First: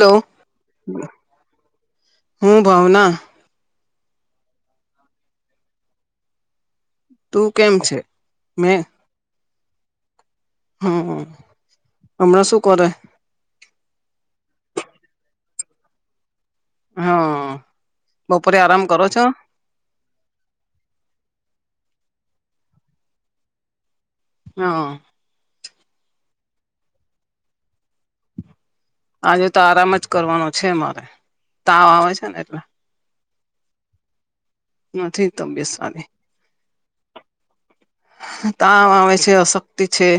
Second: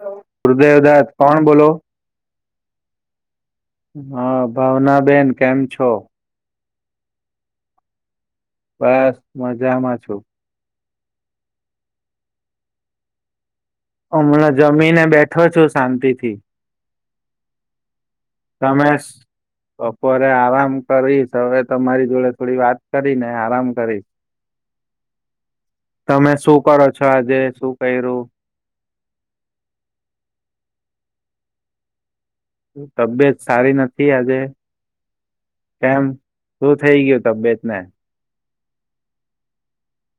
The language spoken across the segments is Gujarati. હેલો ગુરુદેવ દત્ત કોણ બોલો. હમ ભાવના હા ભાવનાબેન કેમ છો. તું કેમ છે. મેં બસ મજામાં છું. હમ હમણાં શું કરે. હમણા જમી ને બેઠો છો શાંતિ થી. હા. બપોરે આરામ તમે કરો છો બપોરે આરામ કરીશ હવે તમારી જોડે થોડી વાત કરી ને આરામ કરીશ. હા તમે શું કરો છો આજે શું કર્યું. આજે તો આરામ જ કરવાનો છે મારે તાવ આવે છે ને એટલે તબિયત સારી નથી આજે. નથી તબિયત કેમ સારી શું થઈ ગયું તબિયતને. તાવ આવે છે અશક્તિ છે.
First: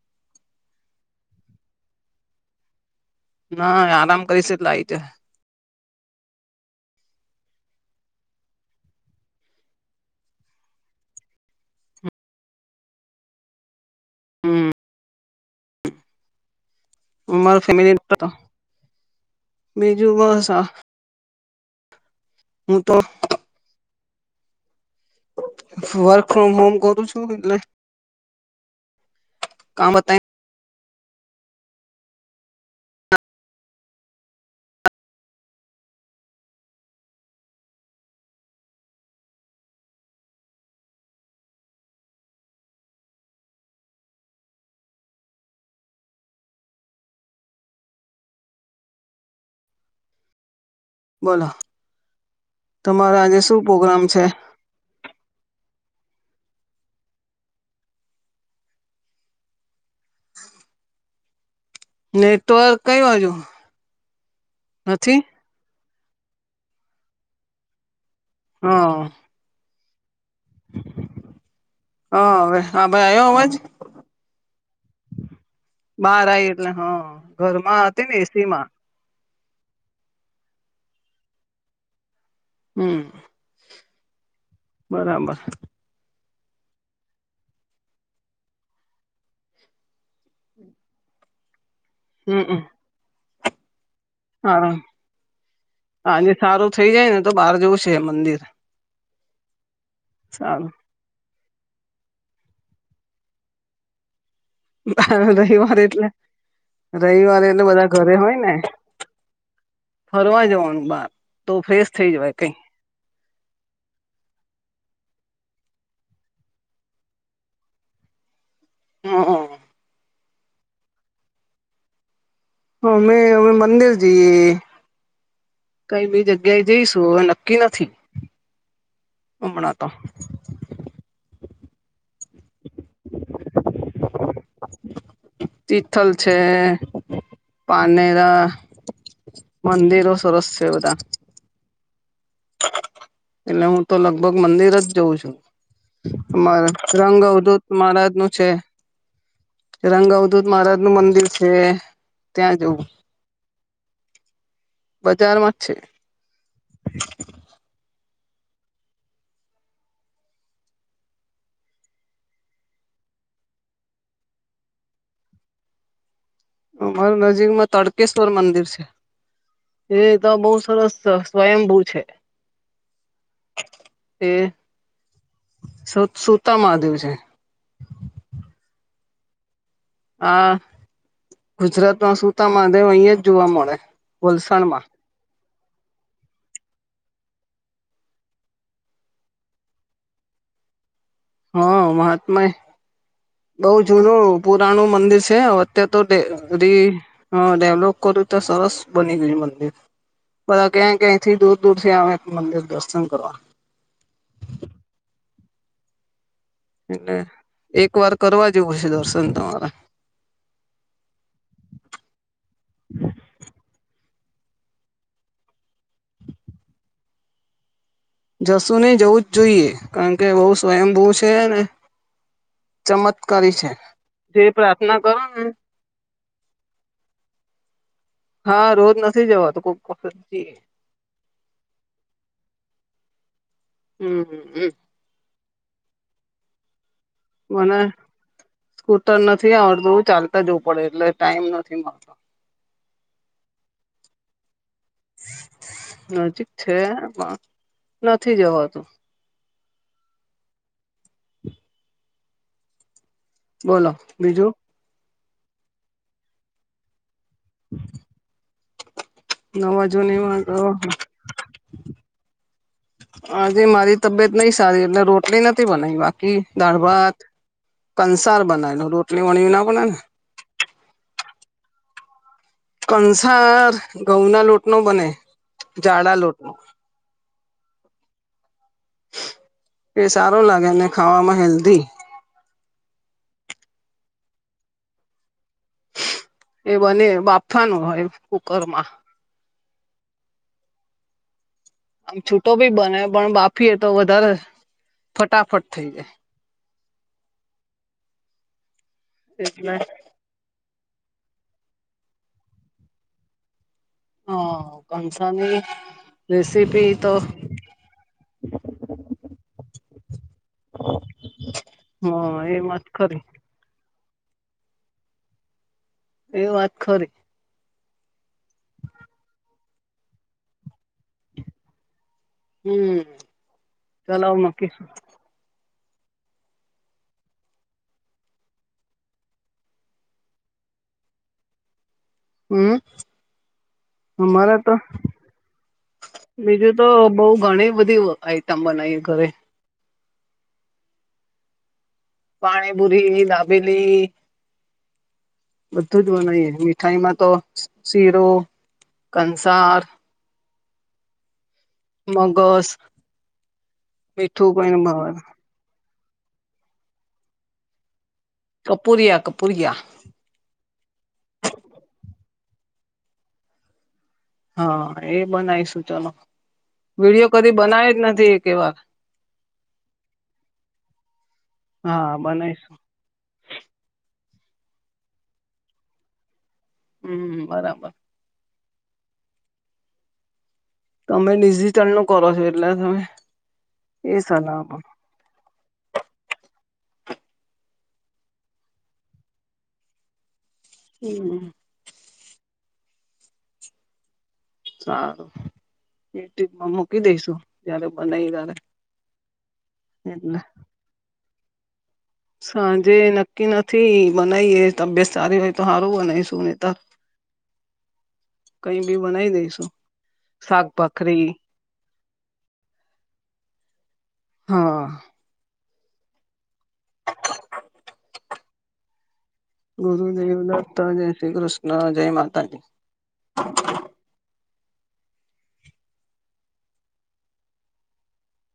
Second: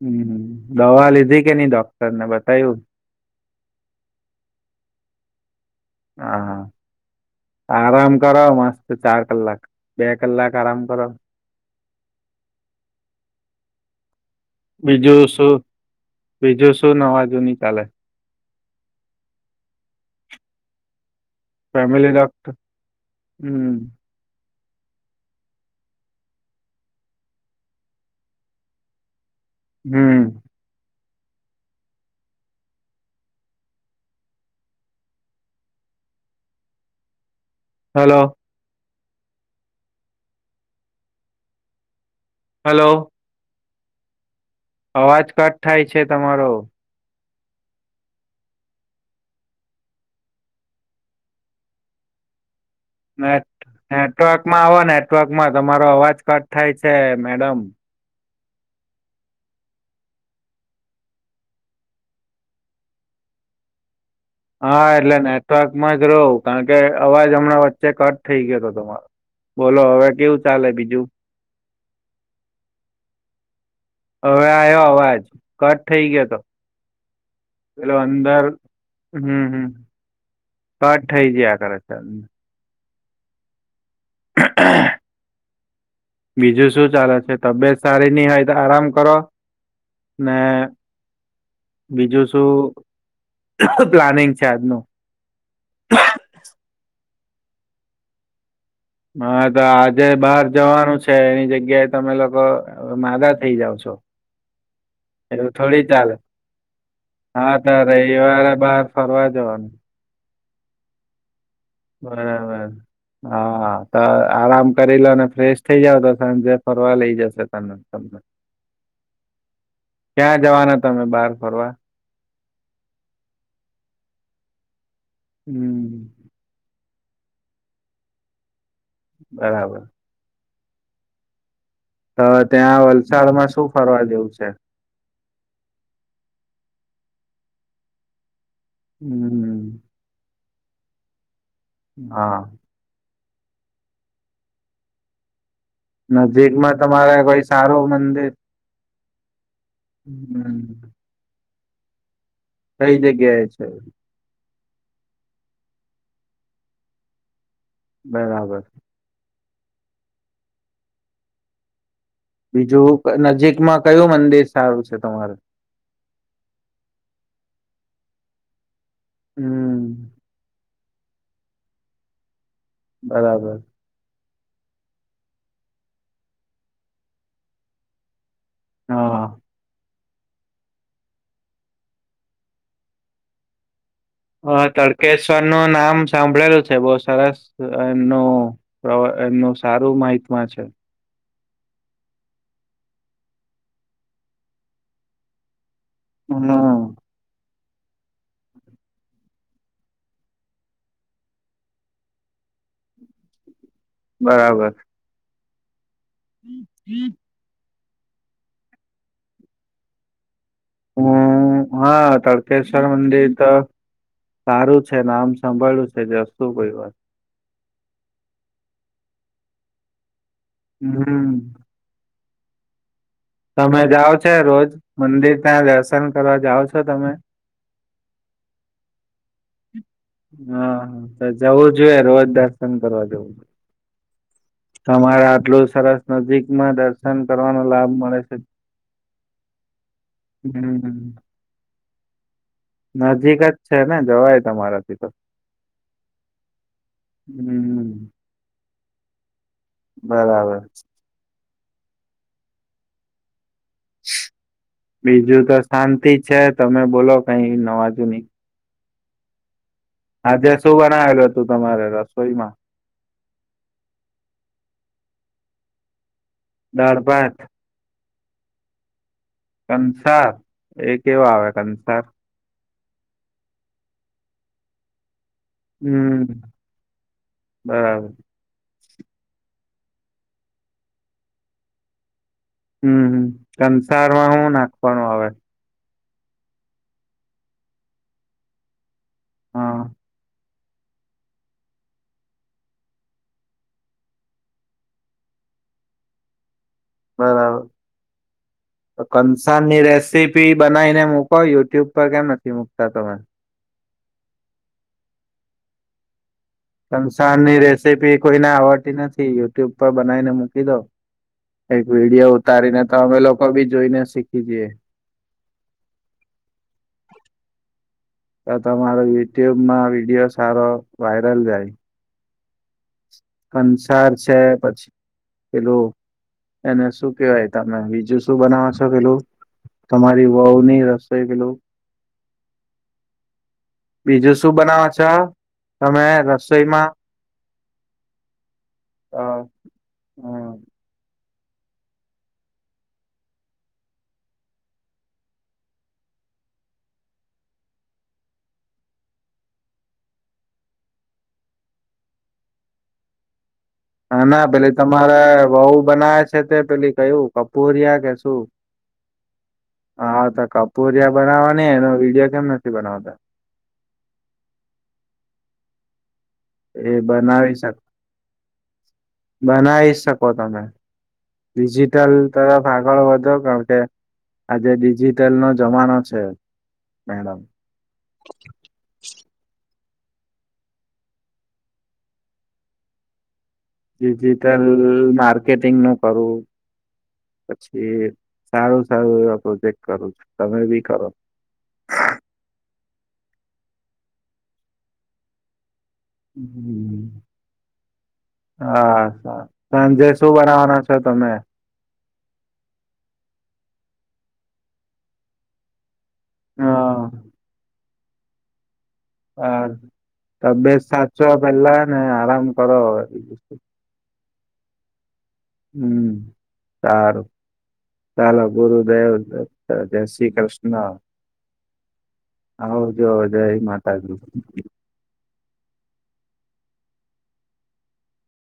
હમ દવા લીધી કે નઈ ડોક્ટર ને બતાયું. ના આરામ કરીશ એટલે [unintelligible] હા હા આરામ કરો, મસ્ત ચાર કલાક, બે કલાક આરામ કરો. હ છે બીજું શું, બીજું શું નવાજુની અમારા ચાલે? ફેમિલી બીજું બસ આ ફેમિલી ડોક્ટર હું તો હમ્મ વર્ક ફ્રોમ હોમ કરું છું, એટલે કામ બતા હમ્મ. Hello hello. અવાજ કટ થાય છે, તમારો. બોલો તમારે ને આજે શું પ્રોગ્રામ છે નેટવર્કમાં આવો, નેટવર્કમાં તમારો અવાજ કટ થાય છે, મેડમ. નેટવર્ક કઈ બાજુ હા, એટલે નથી નેટવર્કમાં જ રહો કારણ કે અવાજ હમણાં વચ્ચે કટ થઈ ગયો હતો હા તમારો, બોલો હવે કેવું ચાલે બીજું? હા, હવે હા ભાઈ આવ્યો અવાજ? હવે આવ્યો અવાજ, કટ થઈ ગયો બહાર હતો, આઈ એટલે હા ઘરમાં પેલો હતી ને અંદર એસી માં હમ્મ, હમ્મ કટ થઇ જિયા કરે કિયારનું હમ્મ. હા બરાબર. બીજું શું ચાલે છે, તબિયત સારી ની હોય તો આરામ કરો? ને બીજું શું હમમ પ્લાનિંગ છે, સારું આજનું? થઈ જાય ને તો બહાર જવું છે, એ મંદિર હા, તો આજે બહાર સારું જવાનું છે, એની જગ્યા ત્યારે તમે લોકો માંદા થઈ જાવ છો એવું રવિવાર થોડી એટલે ચાલે રવિવારે હા એટલે તો બધા ઘરે હોય રવિવારે ને, બહાર ફરવા જવાનું ફરવા જવાનું બાર. તો ફ્રેશ થઈ જવાય કઈ બરાબર. હા, તો આરામ કરી લોને ફ્રેશ થઇ જાવ, તો સાંજે ફરવા લઇ જશે તમે તમને. હા, હા. ક્યાં જવાના તમે બહાર ફરવા? અમે અમે મંદિર જઈએ, હમ કઈ બી જગ્યા જઈશ શું, તો નક્કી નથી હમણાં બરાબર તો તો ત્યાં વલસાડમાં શું ફરવા જેવું છે? પાનેરા હમ મંદિરો સરસ છે, બધા. હા. એટલે હું તો લગભગ મંદિર જ જઉં છું. નજીકમાં તમારે રંગ કોઈ અવધૂત સારું મહારાજ મંદિર નું છે. રંગઅવધૂત હમ મહારાજ નું મંદિર છે. ત્યાં જવું કઈ જગ્યાએ છે? બજારમાંજ છે. બરાબર. બીજું નજીકમાં કયું મંદિર સારું છે, તમારે? અમારા નજીકમાં તડકેશ્વર મંદિર છે, હમ એતો બો સરસ સ્વયં બૂ છે. બરાબર. એ [unintelligible] સૂતા મહાદેવ છે. હા હ. હા, ગુજરાતમાં સુતામાં દેવ અહિયાં જ જોવા મળે. હ વલસાડમાં તડકે શ એનું નામ સાંભળેલું છે બહ સરસ એ એમનું સારું માહિત છે. હા મહાત્માય બહ જૂનું પુરાણું મંદિર છે. તો ર હમ ડેવલોપ કર્યું ત્યા સરસ બની ગયું મને. બા ક્યા કય થી દૂર દૂર થી આવે મંદિર દર્શન કરવા. બરાબર. એટલે એક વાર કરવા જેવું હ છે દર્શન તમારા. હમ હા તળકેશ્વર મંદિર તો સારું છે નામ સંભળ્યું છે જશું કોઈ વાર. જશું નહી જવું જ જોઈએ, કારણ કે બહુ સ્વયં બૂ હમ છે ને. ચમત્કારી છે તમે જાઓ છો જે રોજ પ્રાર્થના કરો મંદિર ને ત્યાં દર્શન કરવા જાઓ છો તમે. હા રોજ ના. હા હા તો જવું જોઈએ રોજ દર્શન કરવા જવું. હમ હમ હમ. તમારા આટલું સરસ નજીક માં દર્શ મને સ્કૂટર નથી આવડતું ચાલતા જવું પડે એટલે હમ ટાઈમ નથી મળતો. નજીક જ છે ને જવાય તમારે. નજીક છે હમ પણ નથી જવાતું. બરાબર. બોલો બીજું. બીજું તો શાંતિ છે તમે બોલો કઈ નવા જુંની. નવાજો ની માતો શું બનાવેલું હતું તમારે રસોઈમાં આજે મારી તબિયત નહ સારી એટલે રોટલી નથી બનાવી બાકી દાળ ભાત. કંસાર બનાવ્યો. કંસાર એ કેવા આવે કંસાર. કંસાર ઘઉં ના લોટ નો બને. જાડા હમ લોટનું. બરાબર એ સારો લાગે અને ખાવામાં હેલ્ધી. હમ કસારમાં શું નાખવાનું આવે? એ બને બાફાનું હોય કુકરમાં. હા આમ છૂટો ભી બને પણ બાફીએ તો વધારે ફટાફટ થઈ જાય. બરાબર, એટલે કંસારની રેસીપી બનાવીને ક યુટ્યુબ પર કેમ નથી મુકતા તમે? હા કંસારની કંસાર ની રેસીપી કોઈને આવડતી નથી યુટ્યુબ પર બનાવી ને મક મકી દો, એક વિડીયો એ ઉતારીને વાત તો અમે ખરી લોકો બી જોઈને શીખી જઈએ. એ વાત ખરી તો તમારો યુટ્યુબમાં વિડીયો સારો વાયરલ જાય. હમ. કંસાર ચલાવ છે મૂકીશું પછી પેલું એને શું કેવાય તમે બીજું શું બનાવો છો પેલું. તમારી વહ ની રસોઈ પેલુ હમ. બીજું શું અમારે તો બનાવ છો? તમે બીજું તો રસોઈમાં બહ ઘણી બધી આઈટમ બનાવી ઘરે. હમ. પાણીપુરી દાબેલી. બધું જ બનાયએ મીઠાઈમાં તો શીરું કંસાર મગસ હ ના મીઠું પેલી કોઈને ભાવે તમારે વહુ બનાવે છે તે પેલી કયું કપૂરિયા કે શું કપૂરિયા કપૂરિયા કોરિયા બનાવાની એનો વિડીિયો કેમ નથી બનાવતા? હા, એ બનાવીશું ચલો એ વિડીિયો કદી બનાવી શક બનાવે જ નથી એવા બનાવી શકો તમે. ડિજિટલ હા તરફ બનાવીશું આગળ વધો કારણકે આજે ડિજિટલ નો જમાનો છે. મેડમ હમ્મ બરાબર તમે ડિજિટલ નું કરો છો, એટલે તમે એ સલાહ ડિજિટલ આપો માર્કેટિંગ નું કરવું, પછી સારું સારું એવા પ્રોજેક્ટ કરું છું. તમે બી ખરો હમ સારું યુટ્યુબમાં મૂકી દઈશું જયારે બનાવી ત્યારે અછા સંજય શું એટલે બનાવવાનો છે, તમે સાંજે નક્કી નથી બનાવી એ તબિયત સારી હોય તો સારું બનાવી હા કઈ બી બનાવી હા દઈશું ત શાક બે સાચો ભાખરી પેલા નાને આરામ કરો, એ વસ્તુ હા હમ્મ સારું ચાલો ગુરુદેવ જય શ્રી ગુરુદેવ કૃષ્ણ, દત્ત જય શ્રી કૃષ્ણ જય માતાજી આવ જો જય માતા ગુર